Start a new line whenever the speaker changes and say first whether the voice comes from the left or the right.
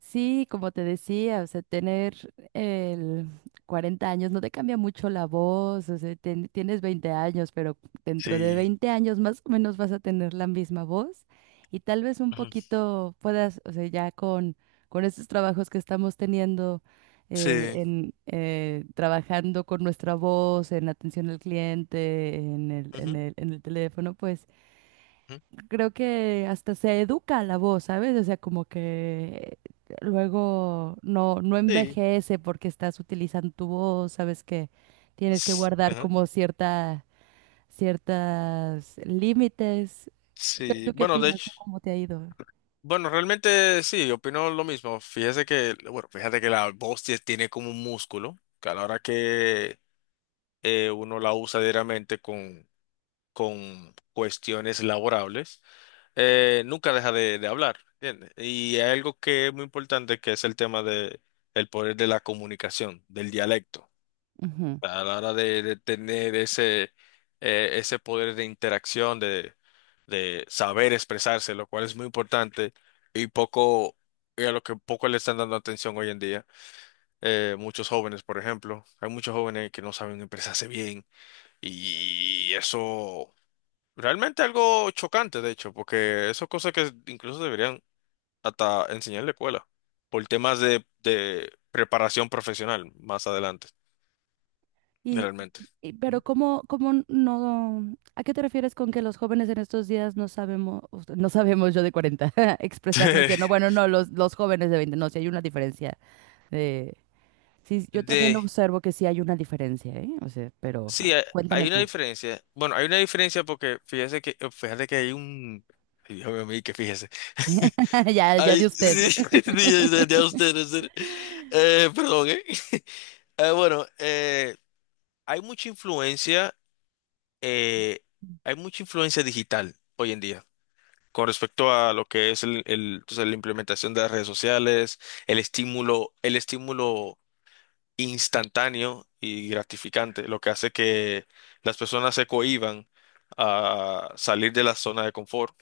right: Sí, como te decía, o sea, tener el 40 años no te cambia mucho la voz, o sea, tienes 20 años, pero dentro de
left: Sí.
right: 20 años más o menos vas a tener la misma voz y tal vez un
left: Ujú.
right: poquito puedas, o sea, ya con estos trabajos que estamos teniendo,
left: Sí.
right: trabajando con nuestra voz, en atención al cliente, en el, en
left: Ujú.
right: el, en el teléfono, pues
left: Ujú.
right: creo que hasta se educa la voz, ¿sabes? O sea, como que luego no
left: Sí.
right: envejece porque estás utilizando tu voz, sabes que tienes que
left: s-
right: guardar
left: ajá,
right: como ciertas límites. ¿Tú
left: Sí.
right: tú qué
left: Bueno, de
right: opinas?
left: hecho,
right: ¿Tú ¿Cómo te ha ido?
left: bueno, realmente sí, opino lo mismo. Fíjate que la voz tiene como un músculo, que a la hora que uno la usa diariamente con cuestiones laborables, nunca deja de hablar, ¿entiendes? Y hay algo que es muy importante, que es el tema de el poder de la comunicación, del dialecto.
right: Ujú.
left: A la hora de tener ese poder de interacción, de saber expresarse, lo cual es muy importante y poco, y a lo que poco le están dando atención hoy en día. Muchos jóvenes, por ejemplo, hay muchos jóvenes que no saben expresarse bien y eso realmente algo chocante, de hecho, porque eso es cosa que incluso deberían hasta enseñar en la escuela por temas de preparación profesional más adelante,
right: Y,
left: realmente.
right: pero ¿cómo, cómo no, ¿a qué te refieres con que los jóvenes en estos días no sabemos yo de 40 expresarnos bien? No, bueno, no, los jóvenes de 20 no, si hay una diferencia Sí, yo también
left: De,
right: observo que sí hay una diferencia, ¿eh? O sea, pero
left: sí, hay,
right: cuéntame
left: hay una
right: tú.
left: diferencia. Bueno, hay una diferencia porque fíjate que hay un, ay, Dios mío, que fíjese.
right: Ya, ya
left: Ay,
right: de
left: sí,
right: usted.
left: sí, ya usted, en serio. Perdón, ¿eh? Eh, bueno, eh, hay mucha influencia, eh, Hay mucha influencia digital hoy en día con respecto a lo que es la implementación de las redes sociales, el estímulo instantáneo y gratificante, lo que hace que las personas se cohíban a salir de la zona de confort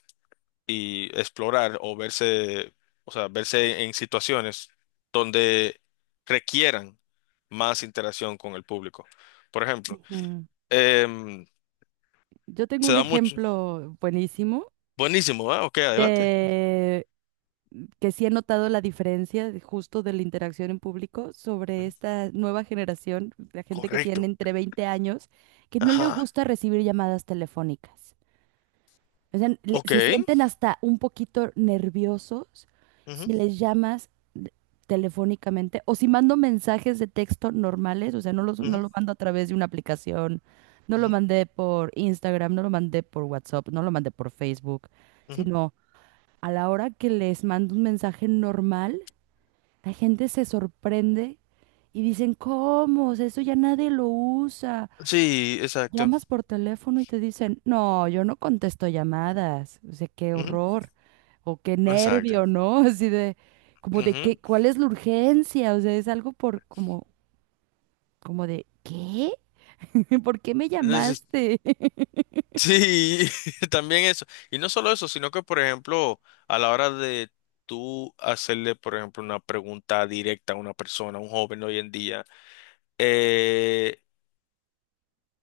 left: y explorar o verse, o sea, verse en situaciones donde requieran más interacción con el público. Por ejemplo,
right: Ujú.
left: em,
right: Yo tengo
left: se
right: un
left: da mucho.
right: ejemplo buenísimo
left: Buenísimo, ¿ah? Ok, adelante.
right: de que sí he notado la diferencia justo de la interacción en público sobre
left: Ujú.
right: esta nueva generación, la gente que tiene
left: Correcto.
right: entre 20 años, que no le
left: Ajá.
right: gusta recibir llamadas telefónicas. O sea,
left: Ok.
right: se sienten hasta un poquito nerviosos
left: Ujú,
right: si les llamas telefónicamente o si mando mensajes de texto normales, o sea, no los, no
left: ujú,
right: lo mando a través de una aplicación, no lo
left: ujú,
right: mandé por Instagram, no lo mandé por WhatsApp, no lo mandé por Facebook,
left: ujú.
right: sino a la hora que les mando un mensaje normal, la gente se sorprende y dicen, ¿cómo? O sea, eso ya nadie lo usa.
left: Sí, exacto.
right: Llamas por teléfono y te dicen, no, yo no contesto llamadas. O sea, qué
left: Ujú.
right: horror. O qué
left: Exacto.
right: nervio, ¿no? Así de, como de qué,
left: Ujú.
right: ¿cuál es la urgencia? O sea, es algo por como, como de, ¿qué? ¿Por qué me llamaste?
left: Sí, también eso. Y no solo eso, sino que, por ejemplo, a la hora de tú hacerle, por ejemplo, una pregunta directa a una persona, a un joven hoy en día, eh,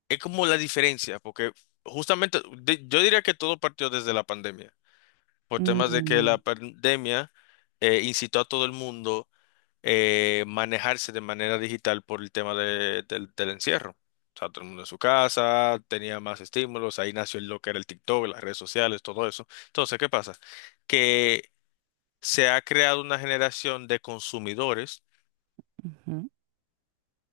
left: es como la diferencia, porque justamente yo diría que todo partió desde la pandemia, por temas de que la
right: Mm,
left: pandemia incitó a todo el mundo manejarse de manera digital por el tema del encierro. O sea, todo el mundo en su casa, tenía más estímulos, ahí nació lo que era el TikTok, las redes sociales, todo eso. Entonces, ¿qué pasa? Que se ha creado una generación de consumidores,
right: ujú,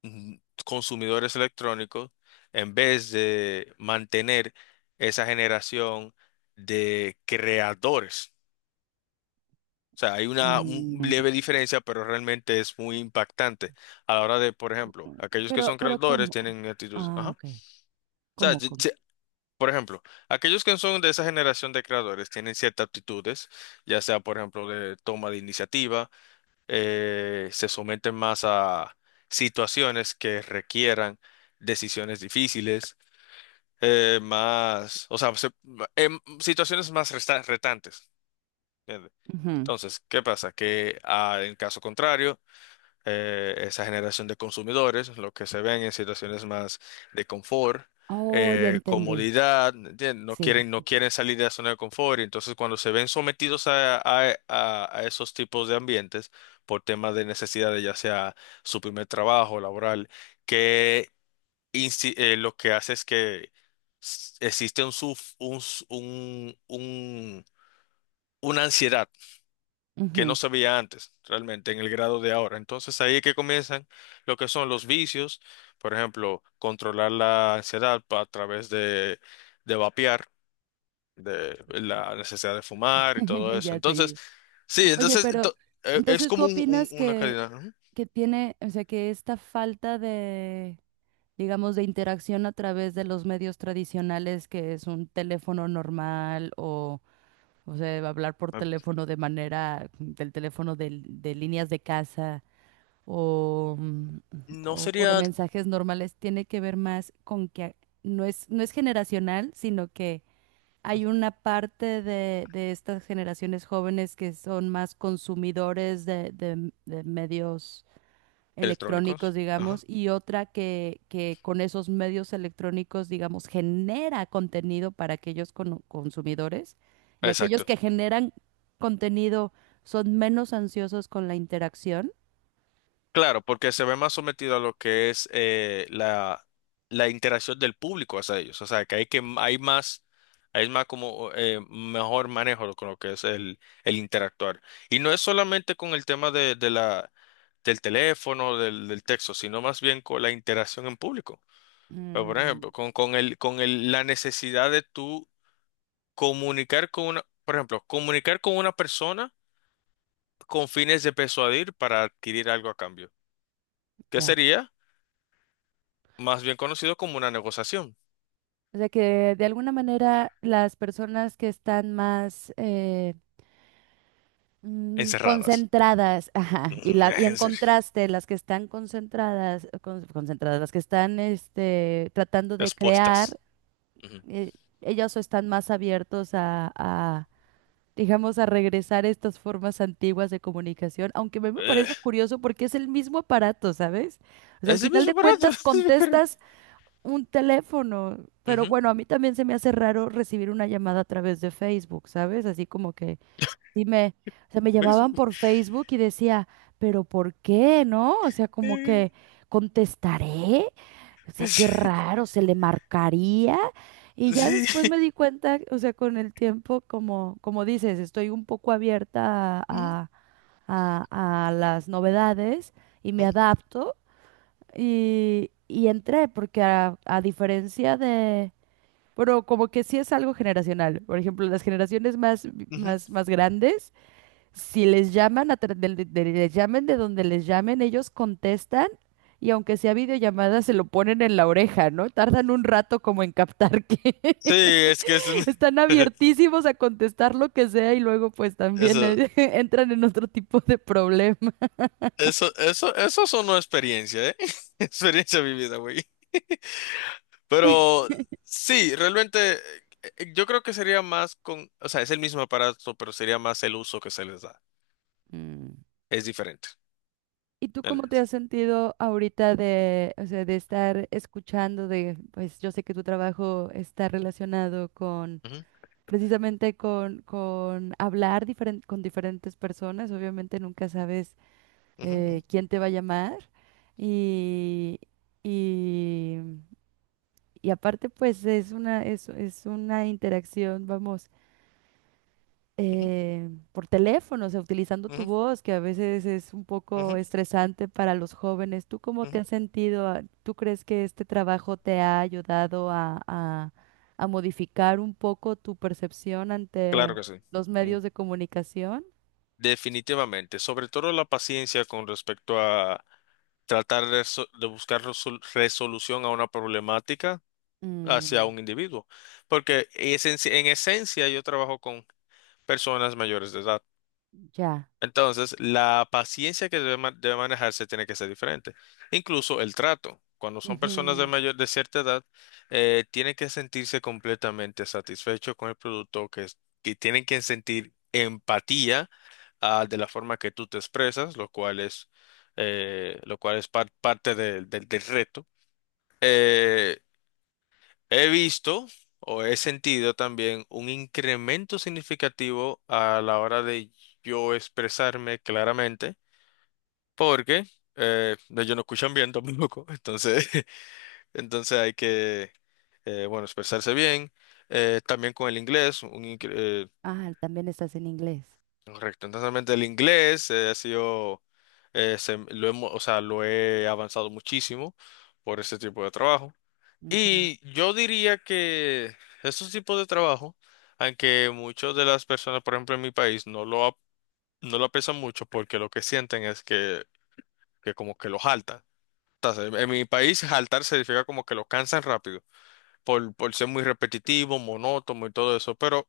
left: mm, consumidores electrónicos, en vez de mantener esa generación de creadores. O sea, hay
right: mm,
left: leve diferencia, pero realmente es muy impactante a la hora de, por
right: cu-
left: ejemplo, aquellos que
right: Pero,
left: son
right: pero
left: creadores
right: ¿cómo?
left: tienen actitudes.
right: Ah,
left: Ajá. O
right: ok.
left: sea,
right: ¿Cómo, cómo?
left: por ejemplo, aquellos que son de esa generación de creadores tienen ciertas aptitudes, ya sea, por ejemplo, de toma de iniciativa, se someten más a situaciones que requieran decisiones difíciles, más, o sea, se- em, situaciones más retantes. ¿Entiendes?
right: Ujú.
left: Entonces, ¿qué pasa? Que en caso contrario, esa generación de consumidores, lo que se ven en situaciones más de confort,
right: Oh, ya entendí.
left: comodidad, ¿entiendes? No
right: Sí.
left: quieren, no quieren salir de la zona de confort, y entonces cuando se ven sometidos a esos tipos de ambientes por temas de necesidades, ya sea su primer trabajo laboral, que lo que hace es que existe un, suf- un, s- un- una ansiedad que no
right: Ujú.
left: se veía antes, realmente, en el grado de ahora. Entonces ahí es que comienzan lo que son los vicios, por ejemplo, controlar la ansiedad a través de vapear, de la necesidad de fumar y todo eso.
right: Ya
left: Entonces,
right: te
left: sí,
right: Oye, pero
left: es
right: entonces tú
left: como
right: opinas
left: una
right: que,
left: calidad. Ujú.
right: que tiene, o sea, que esta falta de, digamos, de interacción a través de los medios tradicionales, que es un teléfono normal o sea, hablar por teléfono de manera, del teléfono de líneas de casa o, mm,
left: No
right: o de
left: sería
right: mensajes normales, tiene que ver más con que no es generacional, sino que hay una parte de estas generaciones jóvenes que son más consumidores de medios electrónicos,
left: electrónicos.
right: digamos,
left: Ajá.
right: y otra que con esos medios electrónicos, digamos, genera contenido para aquellos consumidores y aquellos
left: Exacto.
right: que generan contenido son menos ansiosos con la interacción.
left: Claro, porque se ve más sometido a lo que es la interacción del público hacia ellos. O sea, que hay más, hay más como mejor manejo con lo que es el interactuar. Y no es solamente con el tema del teléfono, del texto, sino más bien con la interacción en público. Pero, por
right: Mm,
left: ejemplo, la necesidad de tú comunicar con una, por ejemplo, comunicar con una persona con fines de persuadir para adquirir algo a cambio. ¿Qué
right: ya.
left: sería? Más bien conocido como una negociación.
right: O sea que de alguna manera las personas que están más
left: Encerradas.
right: concentradas, ajá, y
left: Ujú.
right: la, y en
left: En serio.
right: contraste, las que están concentradas, concentradas, las que están tratando de crear,
left: Expuestas. Ujú.
right: eh, ellos están más abiertos digamos, a regresar a estas formas antiguas de comunicación, aunque me
left: Eh,
right: parece curioso porque es el mismo aparato, ¿sabes? O sea, al
left: es el
right: final
left: mismo
right: de
left: aparato.
right: cuentas
left: Es el mismo aparato.
right: contestas un teléfono, pero
left: Ujú.
right: bueno, a mí también se me hace raro recibir una llamada a través de Facebook, ¿sabes? Así como que... Dime, o sea, me
left: ¿Ves?
right: llamaban por Facebook y decía, pero ¿por qué, no? O sea, como
left: Eh,
right: que contestaré, o sea, qué
left: es-
right: raro, se le marcaría. Y ya
left: Sí.
right: después me di cuenta, o sea, con el tiempo, como, como dices, estoy un poco abierta
left: Ujú,
right: a, a- a las novedades y me
left: ujú,
right: adapto y entré, porque a diferencia de, pero como que sí es algo generacional. Por ejemplo, las generaciones más,
left: ujú.
right: más, más grandes si les llaman, a tra- del- de- les llamen de donde les llamen, ellos contestan y aunque sea videollamada, se lo ponen en la oreja, ¿no? Tardan un rato como en captar que
left: Sí, es que es
right: están abiertísimos a contestar lo que sea y luego pues también
left: Eso,
right: entran en otro tipo de problema.
left: eso sonó experiencia, ¿eh? Experiencia vivida, güey. Pero sí, realmente yo creo que sería más o sea, es el mismo aparato, pero sería más el uso que se les da.
right: Mm.
left: Es diferente.
right: ¿Y tú cómo te has sentido ahorita de, o sea, de estar escuchando de, pues yo sé que tu trabajo está relacionado con
left: Ujú,
right: precisamente con hablar con diferentes personas. Obviamente nunca sabes
left: ujú, ujú.
right: quién te va a llamar. Y, y, y aparte, pues es una interacción, vamos
left: Ujú,
right: por teléfono, o sea, utilizando tu
left: ujú,
right: voz, que a veces es un poco
left: ujú,
right: estresante para los jóvenes. ¿Tú cómo te
left: ujú.
right: has sentido? Ah, ¿tú crees que este trabajo te ha ayudado a modificar un poco tu percepción ante
left: Claro que sí,
right: los
left: Mm,
right: medios de comunicación?
left: definitivamente, sobre todo la paciencia con respecto a tratar de buscar resolución a una problemática hacia
right: Mm,
left: un individuo, porque es en esencia yo trabajo con personas mayores de edad.
right: ya.
left: Entonces, la paciencia que debe manejarse tiene que ser diferente. Incluso el trato. Cuando son personas
right: Ujú.
left: de cierta edad, tienen que sentirse completamente satisfechos con el producto, que, que tienen que sentir empatía, de la forma que tú te expresas, lo cual es parte del reto. Eh, He visto o he sentido también un incremento significativo a la hora de yo expresarme claramente porque no, ellos no escuchan bien tampoco, entonces hay que, bueno, expresarse bien, también con el inglés,
right: Ah, también estás en inglés.
left: correcto, entonces realmente el inglés ha sido, o sea, lo he avanzado muchísimo por ese tipo de trabajo,
right: Ujú,
left: y yo diría que estos tipos de trabajo, aunque muchas de las personas, por ejemplo, en mi país, no lo aprecian mucho porque lo que sienten es que como que lo jaltan. En mi país, jaltar significa como que lo cansan rápido, por ser muy repetitivo, monótono y todo eso. Pero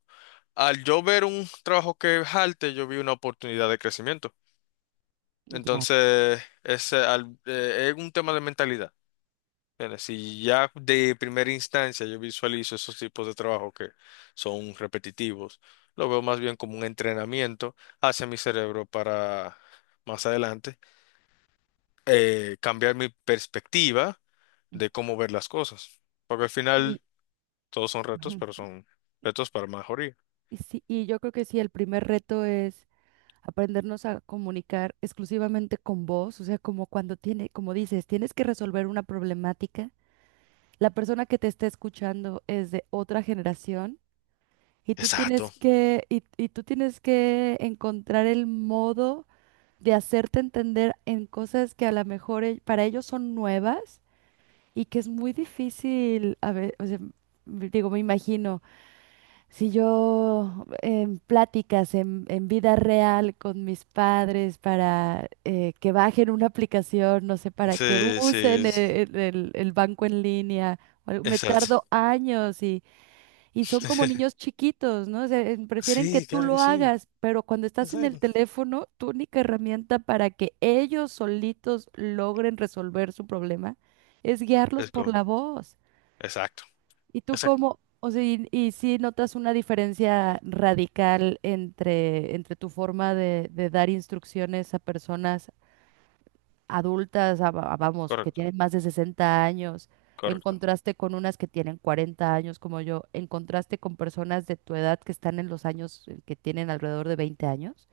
left: al yo ver un trabajo que jalte, yo vi una oportunidad de crecimiento.
right: ya.
left: Entonces, es un tema de mentalidad. ¿Entiendes? Si ya de primera instancia yo visualizo esos tipos de trabajo que son repetitivos, lo veo más bien como un entrenamiento hacia mi cerebro para más adelante cambiar mi perspectiva de cómo ver las cosas. Porque al
right: Y,
left: final todos son retos, pero
right: ujú,
left: son retos para mejoría.
right: y sí, yo creo que sí, el primer reto es aprendernos a comunicar exclusivamente con voz, o sea, como cuando tiene, como dices, tienes que resolver una problemática, la persona que te está escuchando es de otra generación y tú tienes
left: Exacto.
right: que, y tú tienes que encontrar el modo de hacerte entender en cosas que a lo mejor para ellos son nuevas y que es muy difícil, a ver, o sea, digo, me imagino si yo en pláticas en vida real con mis padres para que bajen una aplicación, no sé, para que
left: Sí, sí,
right: usen el banco en línea, o algo, me
left: exacto.
right: tardo años y son como niños chiquitos, ¿no? O sea, prefieren que
left: Sí,
right: tú
left: claro que
right: lo
left: sí.
right: hagas, pero cuando estás en el
left: Exacto.
right: teléfono, tu única herramienta para que ellos solitos logren resolver su problema es guiarlos
left: Es
right: por
left: como,
right: la voz.
left: exacto,
right: ¿Y tú
left: exacto,
right: cómo, o sea, y si notas una diferencia radical entre tu forma de dar instrucciones a personas adultas, vamos, que
left: correcto,
right: tienen más de 60 años, en
left: correcto,
right: contraste con unas que tienen 40 años como yo, en contraste con personas de tu edad que están en los años que tienen alrededor de 20 años?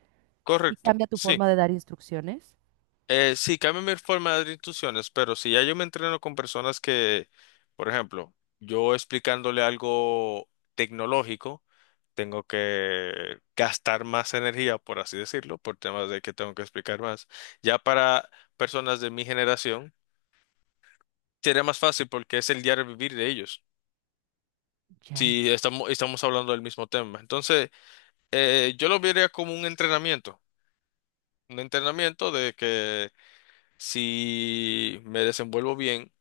right: ¿Y
left: correcto,
right: cambia tu
left: sí.
right: forma de dar instrucciones?
left: Sí, cambia mi forma de dar instrucciones, pero si ya yo me entreno con personas que, por ejemplo, yo explicándole algo tecnológico, tengo que gastar más energía, por así decirlo, por temas de que tengo que explicar más. Ya para personas de mi generación, sería más fácil porque es el diario vivir de ellos,
right: Ya.
left: si estamos hablando del mismo tema. Entonces, yo lo vería como un entrenamiento de que si me desenvuelvo bien,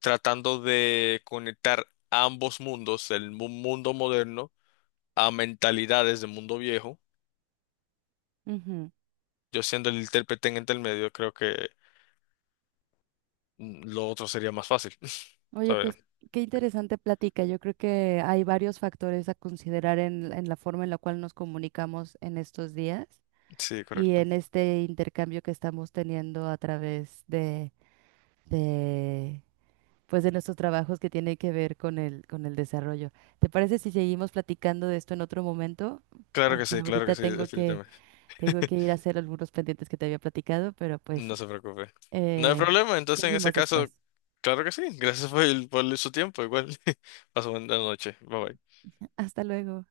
left: tratando de conectar ambos mundos, mundo moderno, a mentalidades del mundo viejo, yo siendo el intérprete en el medio, creo que lo otro sería más fácil.
right: Oye,
left: ¿Sabes?
right: pues qué interesante plática. Yo creo que hay varios factores a considerar en la forma en la cual nos comunicamos en estos días
left: Sí,
right: y
left: correcto.
right: en este intercambio que estamos teniendo a través de, pues de nuestros trabajos que tiene que ver con el desarrollo. ¿Te parece si seguimos platicando de esto en otro momento? Porque
left: Claro que
right: ahorita
left: sí,
right: tengo que,
left: definitivamente.
right: tengo que ir a hacer algunos pendientes que te había platicado, pero pues
left: No se preocupe. No hay
right: eh,
left: problema, entonces en ese
right: seguimos
left: caso,
right: después.
left: claro que sí. Gracias por, por su tiempo, igual. Paso buena noche. Bye bye.
right: Hasta luego.